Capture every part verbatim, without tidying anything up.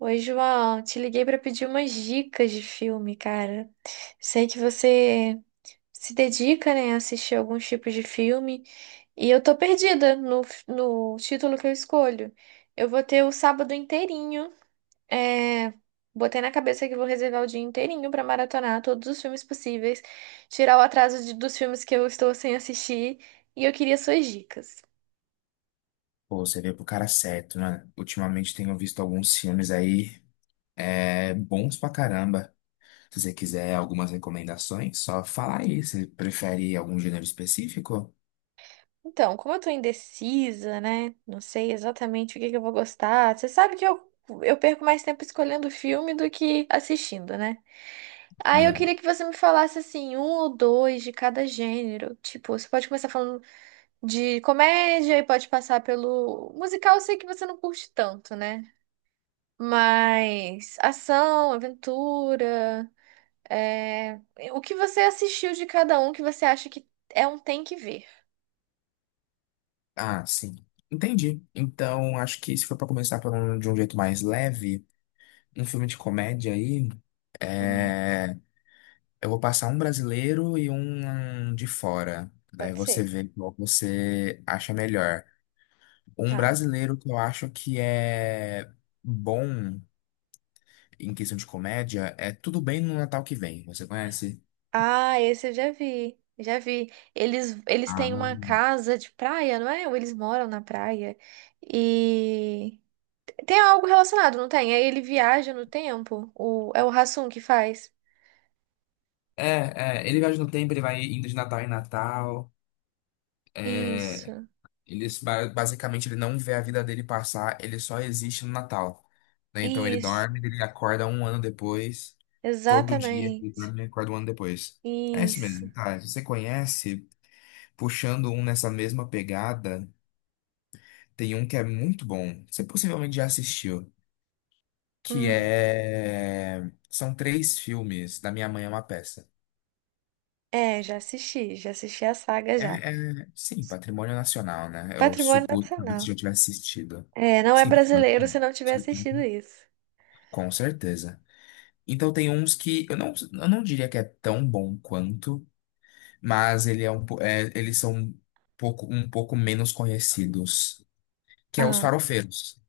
Oi, João, te liguei para pedir umas dicas de filme, cara. Sei que você se dedica, né, a assistir alguns tipos de filme e eu tô perdida no, f- no título que eu escolho. Eu vou ter o sábado inteirinho. É, Botei na cabeça que vou reservar o dia inteirinho para maratonar todos os filmes possíveis, tirar o atraso de- dos filmes que eu estou sem assistir e eu queria suas dicas. Pô, você veio pro cara certo, né? Ultimamente tenho visto alguns filmes aí, é, bons pra caramba. Se você quiser algumas recomendações, só fala aí. Você prefere algum gênero específico? Então, como eu tô indecisa, né? Não sei exatamente o que que eu vou gostar. Você sabe que eu, eu perco mais tempo escolhendo filme do que assistindo, né? Aí eu Uhum. queria que você me falasse assim, um ou dois de cada gênero. Tipo, você pode começar falando de comédia e pode passar pelo musical, eu sei que você não curte tanto, né? Mas ação, aventura, é... o que você assistiu de cada um que você acha que é um tem que ver? Ah, sim. Entendi. Então, acho que se for pra começar por um- de um jeito mais leve, um filme de comédia aí, Hum, é, eu vou passar um brasileiro e um de fora. Daí pode você ser. vê qual você acha melhor. Um Tá. brasileiro que eu acho que é bom em questão de comédia é Tudo Bem no Natal que Vem. Você conhece? Ah, esse eu já vi. Já vi. Eles, eles Ah, têm uma não. casa de praia, não é? Ou eles moram na praia. E tem algo relacionado, não tem? Aí ele viaja no tempo. O, é o Hassum que faz. é, é, ele viaja no tempo, ele vai indo de Natal em Natal. É, Isso, ele, basicamente, ele não vê a vida dele passar, ele só existe no Natal. Né? Então ele isso, dorme, ele acorda um ano depois, todo dia, ele exatamente. dorme e acorda um ano depois. É isso Isso. mesmo, tá? Se você conhece, puxando um nessa mesma pegada. Tem um que é muito bom, você possivelmente já assistiu, que Hum. é... são três filmes da Minha Mãe é uma Peça. É, já assisti, já assisti a saga É, já. é- sim, Patrimônio Nacional, né? Eu Patrimônio supus que você Nacional. já tivesse assistido. É, não é Sim, Patrimônio brasileiro se Nacional. não tiver assistido isso. Com certeza. Então tem uns que eu não, eu não diria que é tão bom quanto, mas ele é um, po- é, eles são um pouco, um pouco menos conhecidos, que é Os Ah, Farofeiros.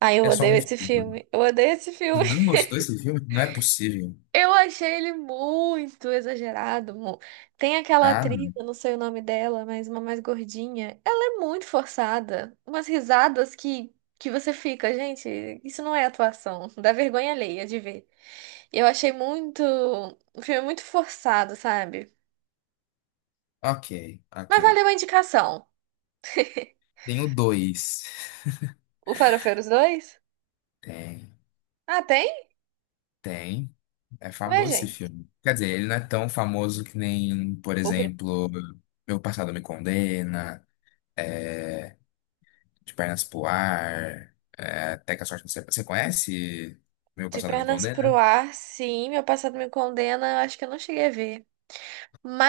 aí eu É só odeio um esse filme. filme. Eu odeio esse Você filme. não gostou desse filme? Não é possível. Eu achei ele muito exagerado. mu- Tem aquela Ah, atriz, eu não sei o nome dela, mas uma mais gordinha. Ela é muito forçada. Umas risadas que, que você fica, gente, isso não é atuação. Dá vergonha alheia de ver. Eu achei muito. O filme muito forçado, sabe? ok, ok. Mas valeu a indicação. Tenho dois. O Farofeiros dois? Tem, Ah, tem? tem. É Ué, famoso esse gente. filme. Quer dizer, ele não é tão famoso que nem, por O Bra- exemplo, Meu Passado Me Condena, é, De Pernas pro Ar, é, Até que a Sorte Não Separe. Você conhece Meu De Passado Me Pernas pro Condena? Ar, sim. Meu passado me condena. Eu Acho que eu não cheguei a ver.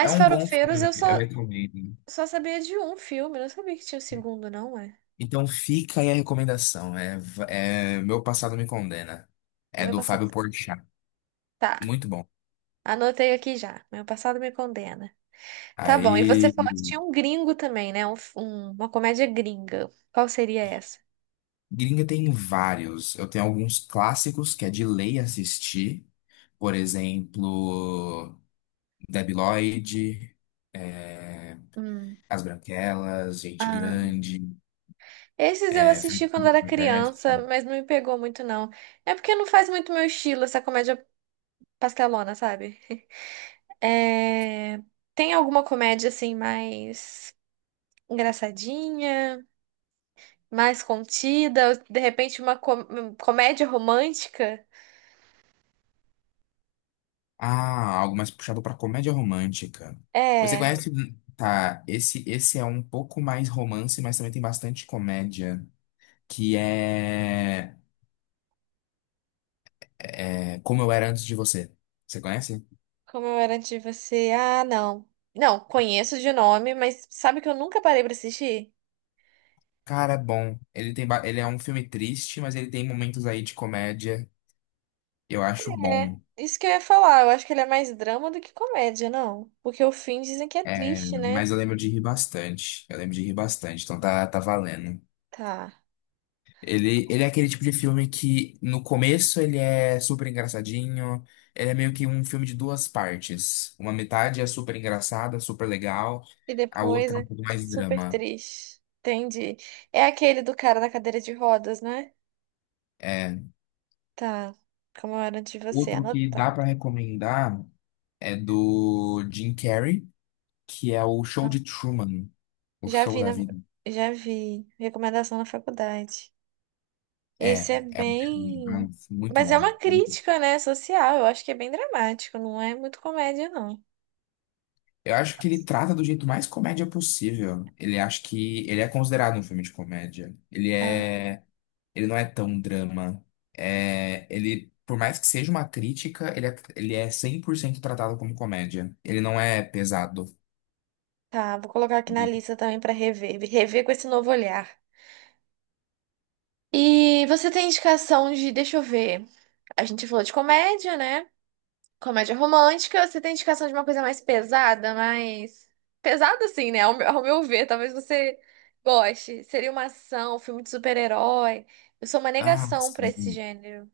É um bom Farofeiros filme, eu eu só recomendo. eu só sabia de um filme, não sabia que tinha o segundo, não é? Então fica aí a recomendação. É, é Meu Passado Me Condena. É Meu do passado. Fábio Porchat. Tá, Muito bom. anotei aqui já. Meu passado me condena. Tá bom, e você Aí. falou que tinha um gringo também, né? Um f- um- uma comédia gringa. Qual seria essa? Gringa tem vários. Eu tenho alguns clássicos que é de lei assistir. Por exemplo, Debi Lloyd, é, Hum. As Branquelas, Gente Ah. Grande, Esses eu é, Frank assisti quando era Converse. criança, mas não me pegou muito, não. É porque não faz muito meu estilo essa comédia pastelona, sabe? É... Tem alguma comédia assim mais engraçadinha? Mais contida, de repente uma com- comédia romântica. Ah, algo mais puxado pra comédia romântica. Você É, conhece? Tá, esse, esse é um pouco mais romance, mas também tem bastante comédia. Que é, é Como Eu Era Antes de Você. Você conhece? Como eu era de você. Ah, não. Não, conheço de nome, mas sabe que eu nunca parei pra assistir? Cara, é bom. Ele tem, ba- ele é um filme triste, mas ele tem momentos aí de comédia. Eu acho É, bom. isso que eu ia falar. Eu acho que ele é mais drama do que comédia, não. Porque o fim dizem que é É, triste, né? mas eu lembro de rir bastante. Eu lembro de rir bastante, então tá, tá valendo. Tá. Ele, ele é aquele tipo de filme que no começo ele é super engraçadinho. Ele é meio que um filme de duas partes. Uma metade é super engraçada, super legal. E A depois outra é é um pouco mais super drama. triste. Entendi. É aquele do cara na cadeira de rodas, né? É, Tá. Como eu era de você, outro que dá anotado. pra recomendar é do Jim Carrey. Que é o show de Truman, o Já show vi da na, vida. já vi recomendação na faculdade. É, Esse é é um filme- é bem, um filme muito mas é bom. uma muito- crítica, né, social. Eu acho que é bem dramático, não é muito comédia, não. Eu acho que ele trata do jeito mais comédia possível. Ele Acho que ele é considerado um filme de comédia. Ele Ah, é, ele não é tão drama. É, ele, por mais que seja uma crítica, ele é, ele é cem por cento tratado como comédia. Ele não é pesado. tá, vou colocar aqui na Ele- lista também pra rever, rever com esse novo olhar. E você tem indicação de, deixa eu ver. A gente falou de comédia, né? Comédia romântica, você tem indicação de uma coisa mais pesada, mais. Pesada, assim, né? Ao meu, ao meu ver, talvez você goste. Seria uma ação, um filme de super-herói. Eu sou uma ah, negação pra esse sim. gênero.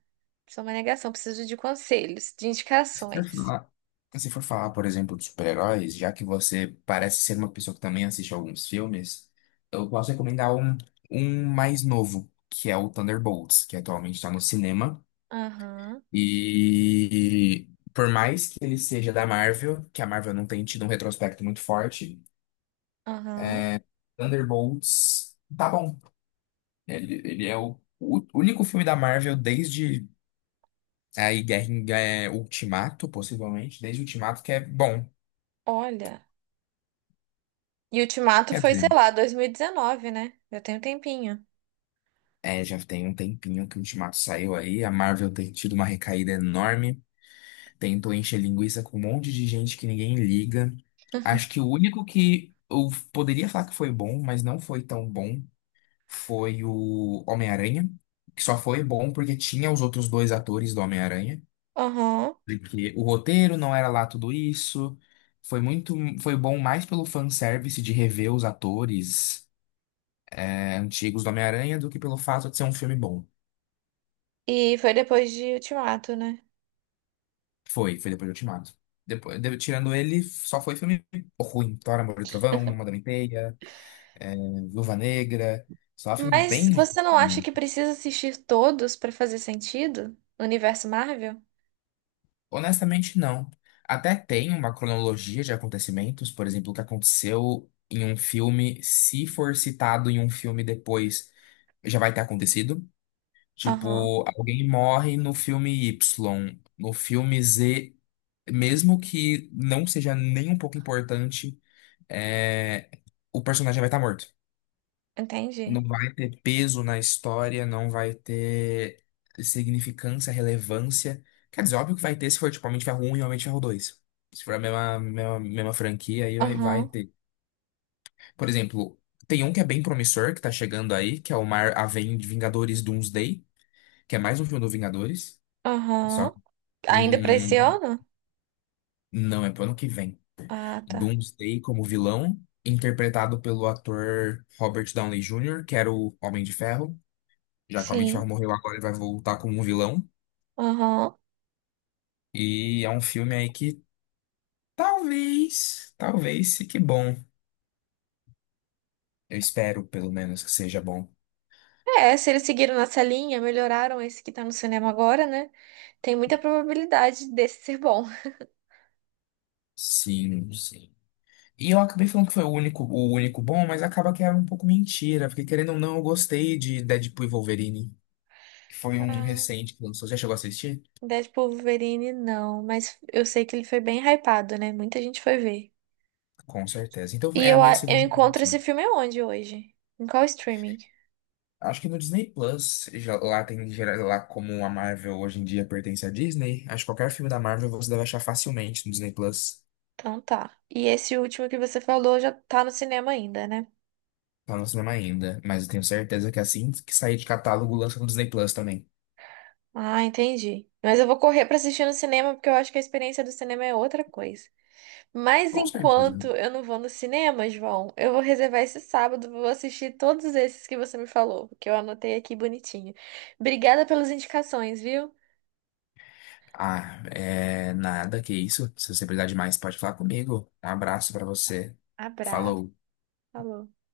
Sou uma negação, preciso de conselhos, de Se for indicações. falar, se for falar, por exemplo, de super-heróis, já que você parece ser uma pessoa que também assiste alguns filmes, eu posso recomendar um, um mais novo, que é o Thunderbolts, que atualmente está no cinema. Aham, E por mais que ele seja da Marvel, que a Marvel não tem tido um retrospecto muito forte, aham. Thunderbolts tá bom. Ele, ele é o, o único filme da Marvel desde é, aí Guerra em- é, Ultimato, possivelmente, desde Ultimato, que é bom. Olha. E Ultimato Quer foi, dizer. sei lá, dois mil e dezenove, né? Já tem um tempinho. É, já tem um tempinho que o Ultimato saiu aí. A Marvel tem tido uma recaída enorme. Tentou encher linguiça com um monte de gente que ninguém liga. Acho que o único que eu poderia falar que foi bom, mas não foi tão bom, foi o Homem-Aranha. Que só foi bom porque tinha os outros dois atores do Homem-Aranha. Aham. Porque o roteiro não era lá tudo isso. Foi muito, foi bom mais pelo fanservice de rever os atores, é, antigos do Homem-Aranha do que pelo fato de ser um filme bom. E foi depois de Ultimato, né? Foi, foi depois do Ultimato. Depois, de- tirando ele, só foi filme ruim. Thor, Amor e Trovão, Madame Teia, Viúva Negra. Só filme Mas bem ruim, você não acha né? que precisa assistir todos pra fazer sentido? No universo Marvel? Honestamente, não. Até tem uma cronologia de acontecimentos, por exemplo, o que aconteceu em um filme, se for citado em um filme depois, já vai ter acontecido. Aham, Tipo, alguém morre no filme Y, no filme Z, mesmo que não seja nem um pouco importante, é, o personagem vai estar morto. Não entendi. vai ter peso na história, não vai ter significância, relevância. Quer dizer, óbvio que vai ter se for tipo Homem de Ferro um e Homem de Ferro dois. Se for a mesma, mesma, mesma franquia, aí vai, vai Aham, ter. Por exemplo, tem um que é bem promissor, que tá chegando aí, que é o Mar a Vem- Vingadores Doomsday, que é mais um filme do Vingadores. Só aham. que Ainda pra esse hum, ano? não é pro ano que vem. Ah, tá. Doomsday como vilão, interpretado pelo ator Robert Downey júnior, que era o Homem de Ferro. Já que a Sim. Mitchell morreu agora, ele vai voltar como um vilão. Aham. E é um filme aí que talvez, talvez fique bom. Eu espero, pelo menos, que seja bom. É, se eles seguiram nessa linha, melhoraram esse que tá no cinema agora, né? Tem muita probabilidade desse ser bom. Sim, sim. E eu acabei falando que foi o único, o único bom, mas acaba que era um pouco mentira, porque querendo ou não, eu gostei de Deadpool e Wolverine, que foi um Ah, recente que lançou. Já chegou a assistir? Deadpool Wolverine, não. Mas eu sei que ele foi bem hypado, né? Muita gente foi ver. Com certeza. Então E é a eu, minha a- eu segunda. encontro Recomendação. esse filme onde hoje? Em qual streaming? Acho que no Disney Plus, já- lá tem gera- lá como a Marvel hoje em dia pertence à Disney, acho que qualquer filme da Marvel você deve achar facilmente no Disney Plus. Então tá. E esse último que você falou já tá no cinema ainda, né? Tá no cinema ainda, mas eu tenho certeza que assim que sair de catálogo lança no Disney Plus também. Ah, entendi. Mas eu vou correr pra assistir no cinema porque eu acho que a experiência do cinema é outra coisa. Mas Com certeza. enquanto eu não vou no cinema, João, eu vou reservar esse sábado, vou assistir todos esses que você me falou, que eu anotei aqui bonitinho. Obrigada pelas indicações, viu? Ah, é nada, que isso. Se você precisar de mais, pode falar comigo. Um abraço pra você. Abraço. Falou. Falou.